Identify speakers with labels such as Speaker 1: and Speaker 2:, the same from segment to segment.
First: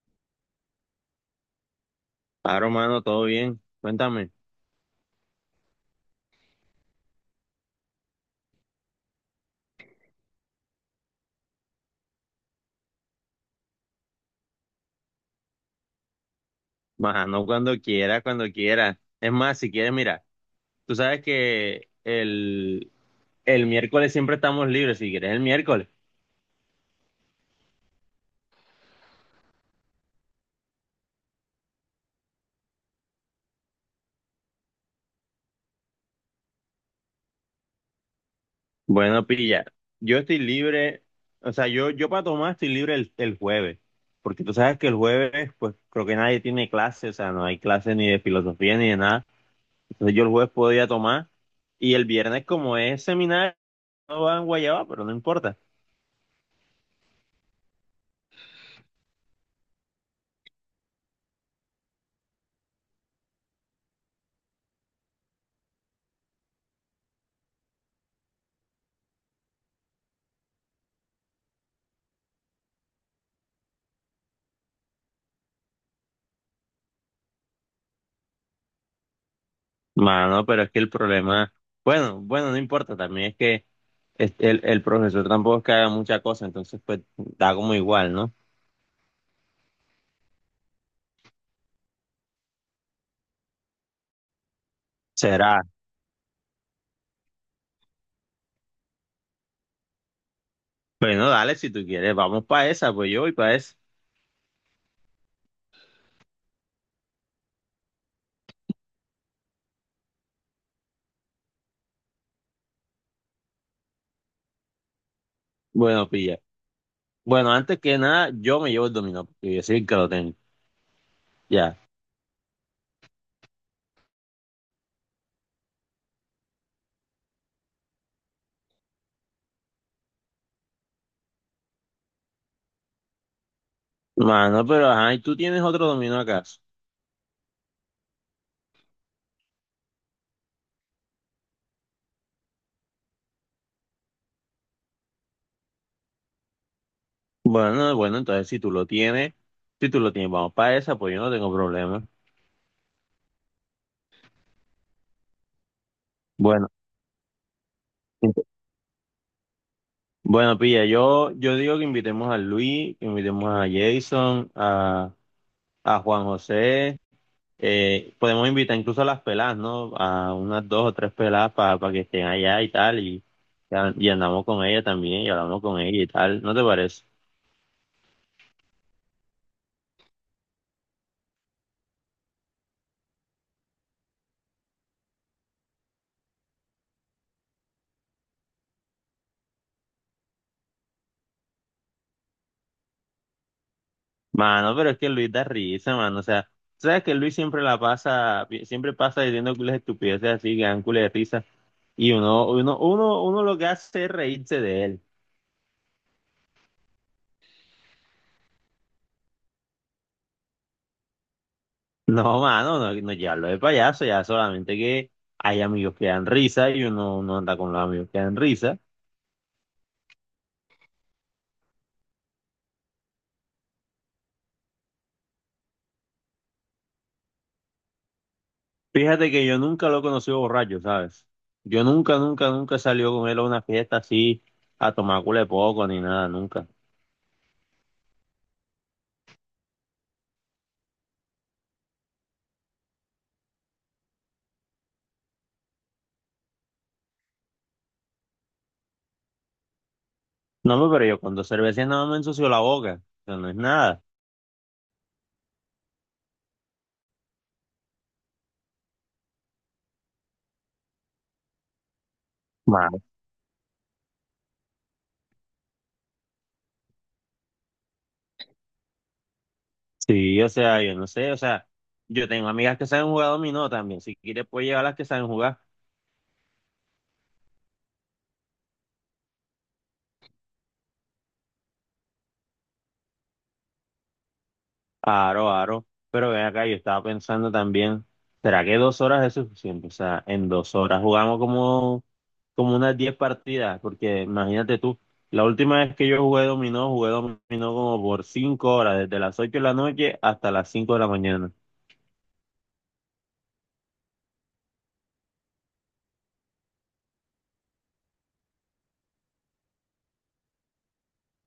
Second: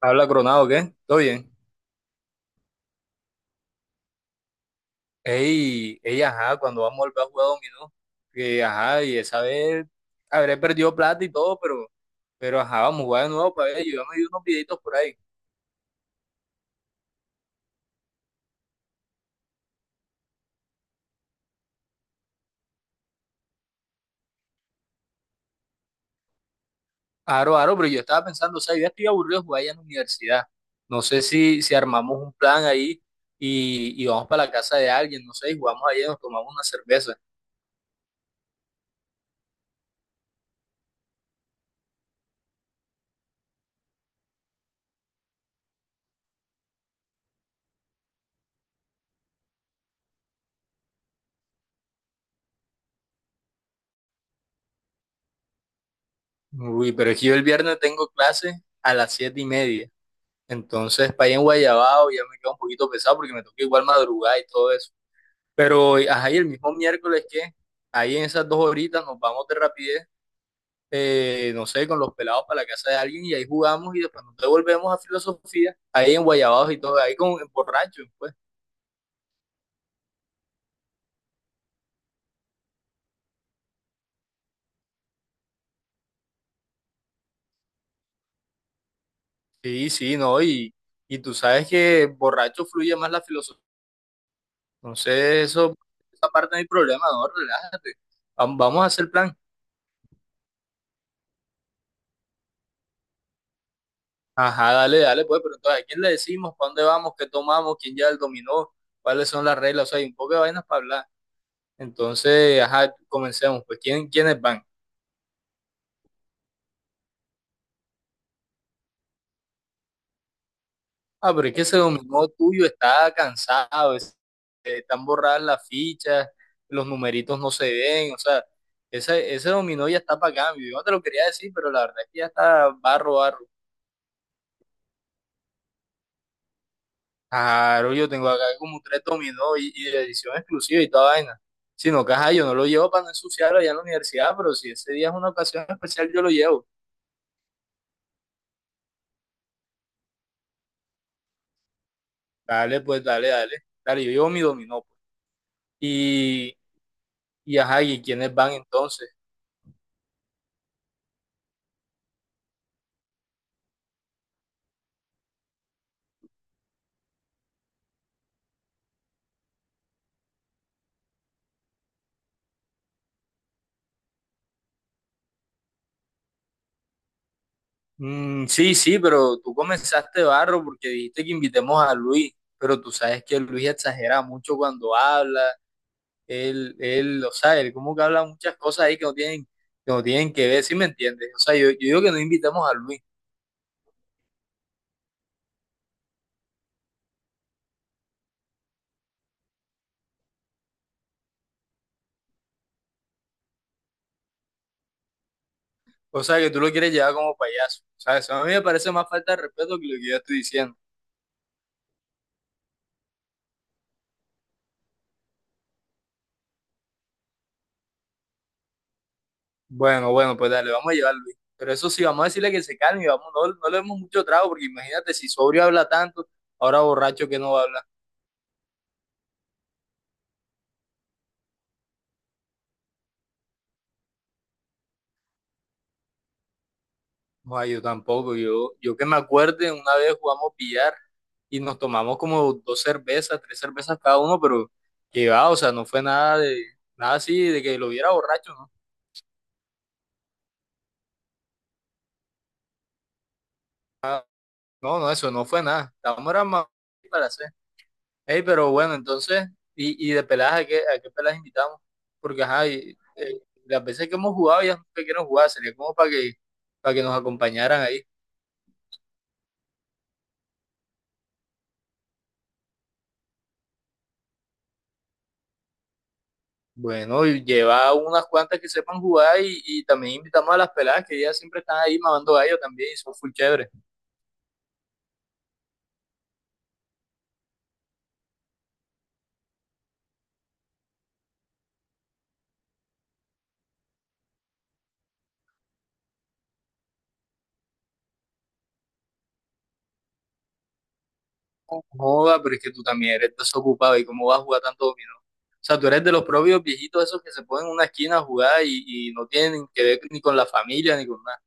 Speaker 1: Habla Coronado, ¿qué? ¿Todo bien?
Speaker 2: Claro, mano, todo bien. Cuéntame.
Speaker 1: Ey, ey, ajá, cuando vamos a volver a jugar dominó, que ajá, y esa vez habré perdido plata y todo, pero ajá, vamos a jugar de nuevo para ver, yo ya me vi unos videitos por ahí.
Speaker 2: Maja, no cuando quiera, cuando quiera. Es más, si quieres, mira, tú sabes que el miércoles siempre estamos libres, si quieres el miércoles.
Speaker 1: Aro, aro, pero yo estaba pensando, o sea, yo ya estoy aburrido de jugar allá en la universidad. No sé si armamos un plan ahí y vamos para la casa de alguien, no sé, y jugamos allá y nos tomamos una cerveza.
Speaker 2: Bueno, pilla, yo estoy libre, o sea, yo para tomar estoy libre el jueves, porque tú sabes que el jueves, pues creo que nadie tiene clase, o sea, no hay clase ni de filosofía ni de nada. Entonces yo el jueves podía tomar y el viernes como es seminario, no va en guayaba, pero no importa.
Speaker 1: Uy, pero es que yo el viernes tengo clase a las 7:30. Entonces, para allá en Guayabao ya me queda un poquito pesado porque me toca igual madrugar y todo eso. Pero, ajá, y el mismo miércoles que ahí en esas dos horitas nos vamos de rapidez, no sé, con los pelados para la casa de alguien y ahí jugamos y después nos devolvemos a filosofía, ahí en Guayabados y todo, ahí con en borracho, pues.
Speaker 2: Mano, pero es que el problema, bueno, bueno, no importa, también es que el profesor tampoco es que haga mucha cosa, entonces pues da como igual, ¿no?
Speaker 1: Sí, sí, no, y tú sabes que borracho fluye más la filosofía. Entonces,
Speaker 2: Será.
Speaker 1: eso, esa parte no hay problema, no, relájate. Vamos a hacer plan.
Speaker 2: Bueno, dale, si tú quieres, vamos para esa, pues yo voy para esa.
Speaker 1: Ajá, dale, dale, pues, pero entonces, ¿a quién le decimos? ¿Para dónde vamos? ¿Qué tomamos? ¿Quién ya el dominó? ¿Cuáles son las reglas? O sea, hay un poco de vainas para hablar. Entonces, ajá, comencemos. Pues, ¿quiénes van?
Speaker 2: Bueno, pilla. Bueno, antes que nada, yo me llevo el dominó, porque yo soy el que lo tengo.
Speaker 1: Ah, pero es que
Speaker 2: Ya.
Speaker 1: ese dominó tuyo está cansado, están borradas las fichas, los numeritos no se ven, o sea, ese dominó ya está para cambio. Yo no te lo quería decir, pero la verdad es que ya está barro, barro.
Speaker 2: Mano, pero ajá, ¿y tú tienes otro dominó acaso?
Speaker 1: Claro, yo tengo acá como tres dominó y de edición exclusiva y toda vaina. Si no, caja, yo no lo llevo para no ensuciarlo allá en la universidad, pero si ese día es una ocasión especial, yo lo llevo.
Speaker 2: Bueno, bueno, entonces si tú lo tienes, si tú lo tienes, vamos para esa, pues yo no tengo problema.
Speaker 1: Dale, pues, dale, dale. Dale, yo llevo mi dominó pues.
Speaker 2: Bueno.
Speaker 1: Y ajá, ¿y quiénes van entonces?
Speaker 2: Bueno, pilla, yo digo que invitemos a Luis, que invitemos a Jason, a Juan José. Podemos invitar incluso a las pelas, ¿no? A unas dos o tres pelas para que estén allá y tal. Y andamos con ella también y hablamos con ella y tal. ¿No te parece?
Speaker 1: Mm, sí, sí, pero tú comenzaste barro porque dijiste que invitemos a Luis, pero tú sabes que Luis exagera mucho cuando habla, él, o sea, él como que habla muchas cosas ahí que no tienen que ver, ¿sí me entiendes? O sea, yo digo que no invitemos a Luis,
Speaker 2: Mano, pero es que Luis da risa, mano. O sea, sabes que Luis siempre la pasa, siempre pasa diciendo cules de estupideces así, que dan cules de risa. Y uno lo que hace es reírse de él.
Speaker 1: o sea, que tú lo quieres llevar como payaso, o sea, eso a mí me parece más falta de respeto que lo que yo estoy diciendo.
Speaker 2: No, mano, no, no llevarlo de payaso, ya solamente que hay amigos que dan risa y uno no anda con los amigos que dan risa.
Speaker 1: Bueno, bueno, pues dale, vamos a llevar a Luis, pero eso sí, vamos a decirle que se calme y vamos, no, no le demos mucho trago porque imagínate si sobrio habla tanto, ahora borracho que no va a hablar.
Speaker 2: Fíjate que yo nunca lo he conocido borracho, ¿sabes? Yo nunca, nunca, nunca salió con él a una fiesta así a tomar culo de poco ni nada, nunca.
Speaker 1: No, yo tampoco. Yo que me acuerde, una vez jugamos billar y nos tomamos como dos cervezas, tres cervezas cada uno, pero que va, o sea, no fue nada de, nada así de que lo viera borracho, ¿no?
Speaker 2: No, hombre, pero yo con dos cervezas nada más me ensució la boca, eso no es nada.
Speaker 1: No, no, eso no fue nada. Estábamos era más para hacer. Ey, pero bueno, entonces, y de peladas, ¿a qué peladas invitamos? Porque ajá,
Speaker 2: Ma-
Speaker 1: y, las veces que hemos jugado ya no sé qué jugar, sería como para que nos acompañaran ahí.
Speaker 2: Sí, o sea, yo no sé, o sea, yo tengo amigas que saben jugar dominó también, si quieres puedes llevar las que saben jugar.
Speaker 1: Bueno, y lleva unas cuantas que sepan jugar y también invitamos a las peladas que ellas siempre están ahí mamando gallo también y son full chéveres.
Speaker 2: Aro, aro. Pero ven acá, yo estaba pensando también, ¿será que 2 horas es suficiente? O sea, en 2 horas jugamos como, como unas 10 partidas, porque imagínate tú, la última vez que yo jugué dominó como por 5 horas, desde las 8 de la noche hasta las 5 de la mañana.
Speaker 1: Joda, pero es que tú también eres desocupado y cómo vas a jugar tanto dominó. O sea, tú eres de los propios viejitos esos que se ponen en una esquina a jugar y no tienen que ver ni con la familia ni con nada.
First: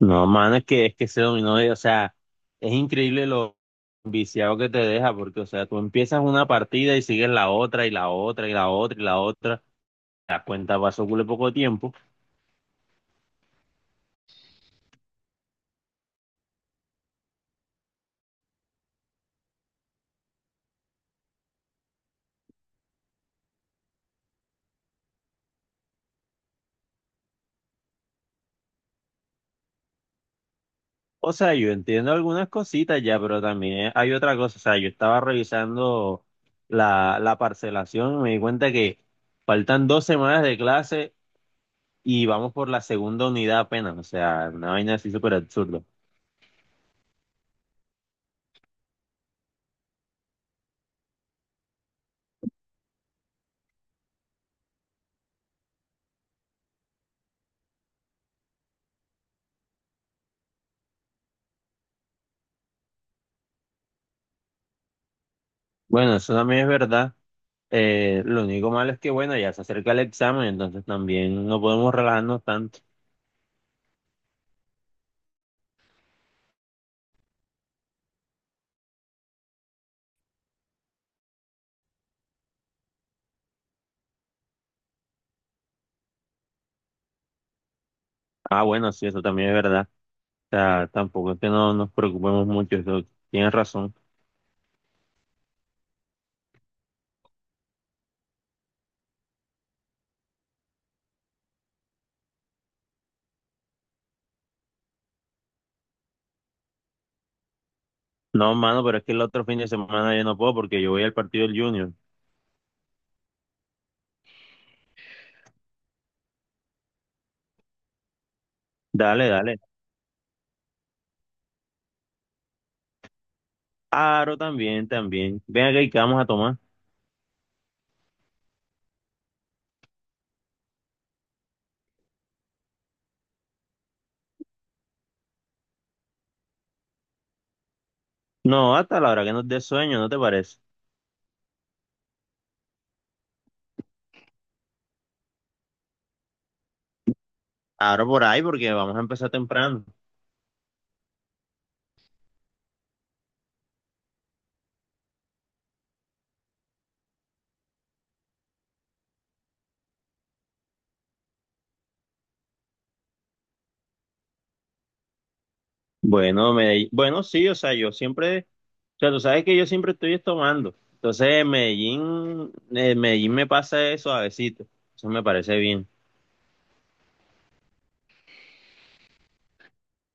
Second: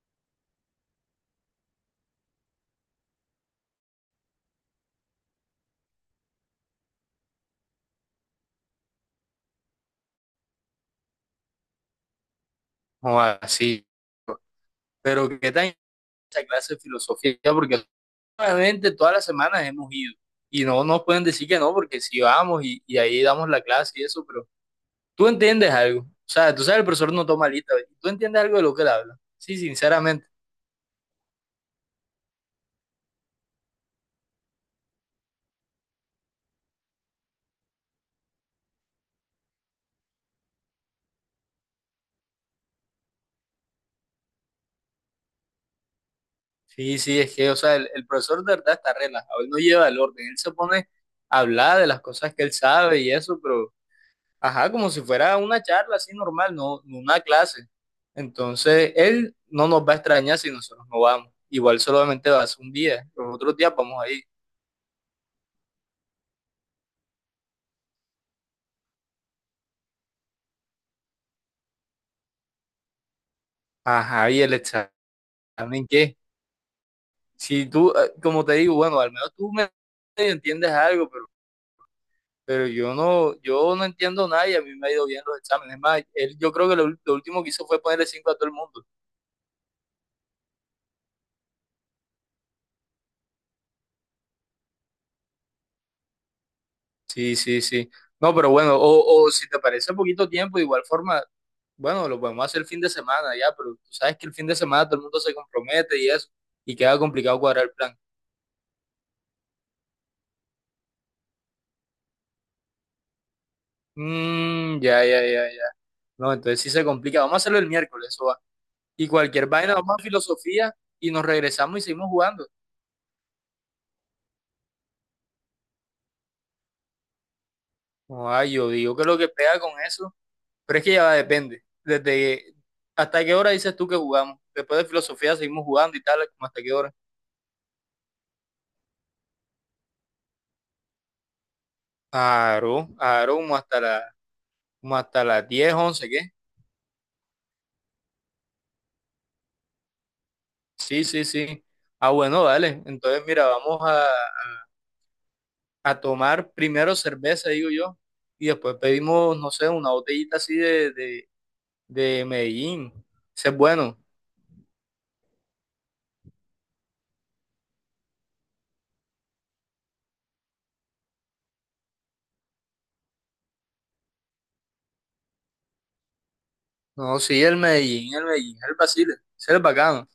Speaker 2: No, mano, es que ese dominó, o sea, es increíble lo viciado que te deja, porque, o sea, tú empiezas una partida y sigues la otra y la otra y la otra y la otra, te das cuenta, pasó cule poco tiempo.
Speaker 1: Joda, sí. Pero qué tan esa clase de filosofía, porque realmente todas las semanas hemos ido y no nos pueden decir que no, porque si vamos y ahí damos la clase y eso, pero tú entiendes algo. O sea, tú sabes, el profesor no toma lista, ¿ve? Tú entiendes algo de lo que él habla. Sí, sinceramente.
Speaker 2: O sea, yo entiendo algunas cositas ya, pero también hay otra cosa. O sea, yo estaba revisando la parcelación y me di cuenta que faltan 2 semanas de clase y vamos por la segunda unidad apenas. O sea, una vaina así súper absurda.
Speaker 1: Sí, sí, es que, o sea, el profesor de verdad está relajado, él no lleva el orden, él se pone a hablar de las cosas que él sabe y eso, pero, ajá, como si fuera una charla así normal, no, no una clase. Entonces, él no nos va a extrañar si nosotros no vamos. Igual solamente va a ser un día, los otros días vamos ahí.
Speaker 2: Bueno, eso también es verdad. Lo único malo es que, bueno, ya se acerca el examen, entonces también no podemos relajarnos tanto.
Speaker 1: Ajá, ¿y el examen qué? Si tú, como te digo, bueno, al menos tú me entiendes algo, pero yo no, yo no entiendo nada y a mí me ha ido bien los exámenes. Es más, él, yo creo que lo último que hizo fue ponerle cinco a todo el
Speaker 2: Ah,
Speaker 1: mundo.
Speaker 2: bueno, sí, eso también es verdad. O sea, tampoco es que no nos preocupemos mucho, eso tienes razón.
Speaker 1: Sí, sí, sí. No, pero bueno, o si te parece poquito tiempo, de igual forma, bueno, lo podemos hacer el fin de semana ya, pero tú sabes que el fin de semana todo el mundo se compromete y eso, y queda complicado cuadrar el plan.
Speaker 2: No, mano, pero es que el otro fin de semana yo no puedo porque yo voy al partido del Junior.
Speaker 1: Mm, ya, ya, ya, ya. No, entonces sí se complica. Vamos a hacerlo el miércoles, eso va. Y
Speaker 2: Dale,
Speaker 1: cualquier
Speaker 2: dale.
Speaker 1: vaina, vamos a filosofía y nos regresamos y seguimos jugando.
Speaker 2: Aro también, también. Ven acá y qué vamos a tomar.
Speaker 1: Ay, yo digo que lo que pega con eso. Pero es que ya va, depende. Desde hasta qué hora dices tú que jugamos. Después de filosofía seguimos jugando y tal, como hasta qué hora.
Speaker 2: No, hasta la hora que nos dé sueño, ¿no te parece?
Speaker 1: Claro, claro, como hasta las 10 11 ¿qué?
Speaker 2: Aro por ahí porque vamos a empezar temprano.
Speaker 1: Sí, sí, sí. Ah, bueno, dale. Entonces, mira, vamos a tomar primero cerveza, digo yo, y después pedimos, no sé, una botellita así de Medellín. Ese es bueno.
Speaker 2: Bueno, Medellín. Bueno, sí, o sea, yo siempre, o sea, tú sabes que yo siempre estoy tomando. Entonces, Medellín, Medellín me pasa eso suavecito. Eso me parece bien.
Speaker 1: No, sí, el Medellín, el Medellín, el Basile, ese es el bacano.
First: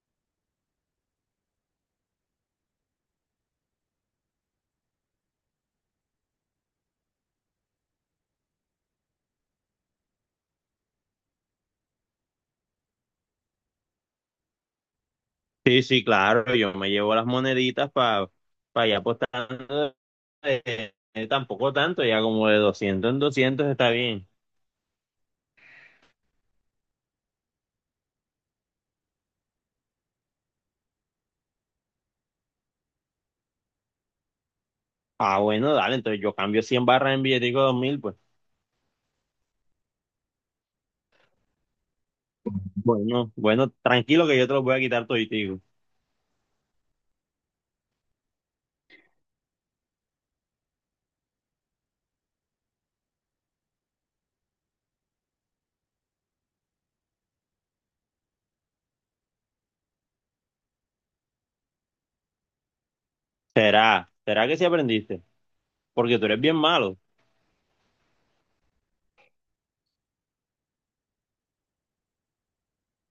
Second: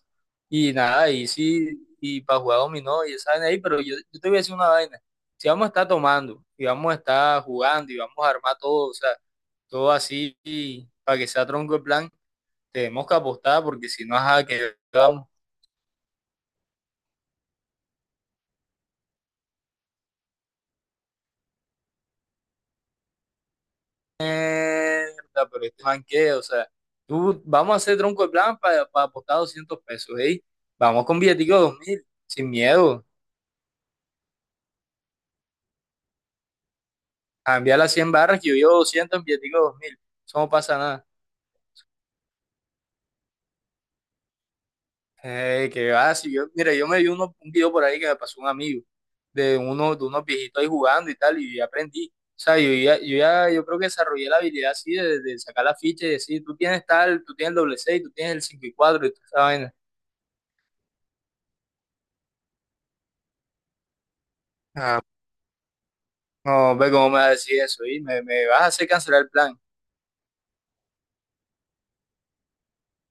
Speaker 1: Y nada, y sí, y para jugar dominó y esa vaina ahí, pero yo te voy a decir una vaina. Si vamos a estar tomando, y vamos a estar jugando, y vamos a armar todo, o sea, todo así, y para que sea tronco el plan, tenemos que apostar, porque si no, ajá, que vamos,
Speaker 2: Sí, sí, claro, yo me llevo las moneditas para allá apostando tampoco tanto, ya como de 200 en 200 está bien.
Speaker 1: mierda, pero este man qué, o sea, tú, vamos a hacer tronco el plan para apostar 200 pesos, ¿eh? Vamos con billetico de 2000 sin miedo,
Speaker 2: Ah, bueno, dale, entonces yo cambio 100 barras en
Speaker 1: a
Speaker 2: billetico de dos
Speaker 1: enviar las
Speaker 2: mil
Speaker 1: 100
Speaker 2: pues
Speaker 1: barras que yo llevo 200 en billetico de 2000, eso no pasa nada.
Speaker 2: bueno, bueno, tranquilo que yo te los voy a quitar toditico.
Speaker 1: Ey, qué va, si yo, mira, yo me vi un video por ahí que me pasó un amigo de uno, de unos viejitos ahí jugando y tal, y aprendí. O sea, yo creo que desarrollé la habilidad así de sacar la ficha y decir, tú tienes tal, tú tienes el doble seis, tú tienes el 5 y 4 y toda esa vaina.
Speaker 2: ¿Será? ¿Será que sí
Speaker 1: Ah,
Speaker 2: aprendiste? Porque tú eres bien
Speaker 1: no, ve
Speaker 2: malo.
Speaker 1: cómo me vas a decir eso, y me vas a hacer cancelar el plan.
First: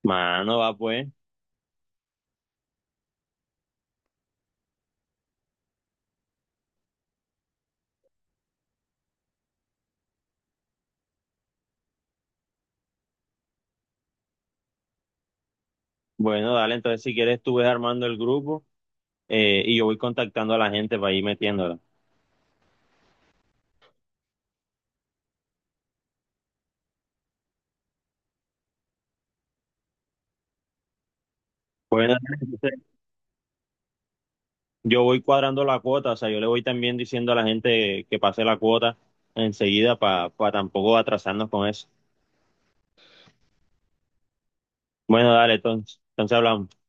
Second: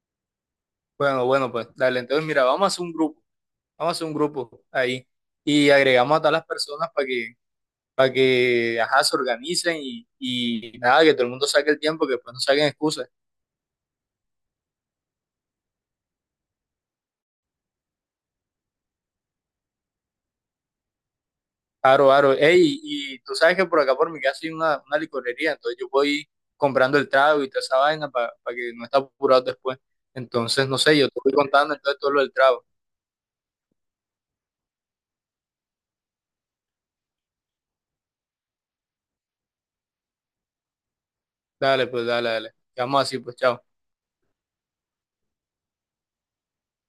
Speaker 2: Mano, va pues.
Speaker 1: Bueno, bueno, pues dale, entonces mira, vamos a hacer un grupo, vamos a hacer un grupo ahí y agregamos a todas las personas para que, ajá, se organicen y nada, que todo el mundo saque el tiempo, que después no saquen excusas.
Speaker 2: Bueno, dale, entonces si quieres tú ves armando el grupo y yo voy contactando a la gente para ir metiéndola.
Speaker 1: Aro, aro. Ey, y tú sabes que por acá por mi casa hay una licorería, entonces yo voy comprando el trago y toda esa vaina para que no esté apurado después. Entonces, no sé, yo te voy contando entonces
Speaker 2: Bueno,
Speaker 1: todo lo del
Speaker 2: dale,
Speaker 1: trago.
Speaker 2: entonces, yo voy cuadrando la cuota, o sea, yo le voy también diciendo a la gente que pase la cuota enseguida para tampoco atrasarnos con
Speaker 1: Dale,
Speaker 2: eso.
Speaker 1: pues, dale, dale. Quedamos así, pues, chao.
Speaker 2: Bueno, dale, entonces, hablamos.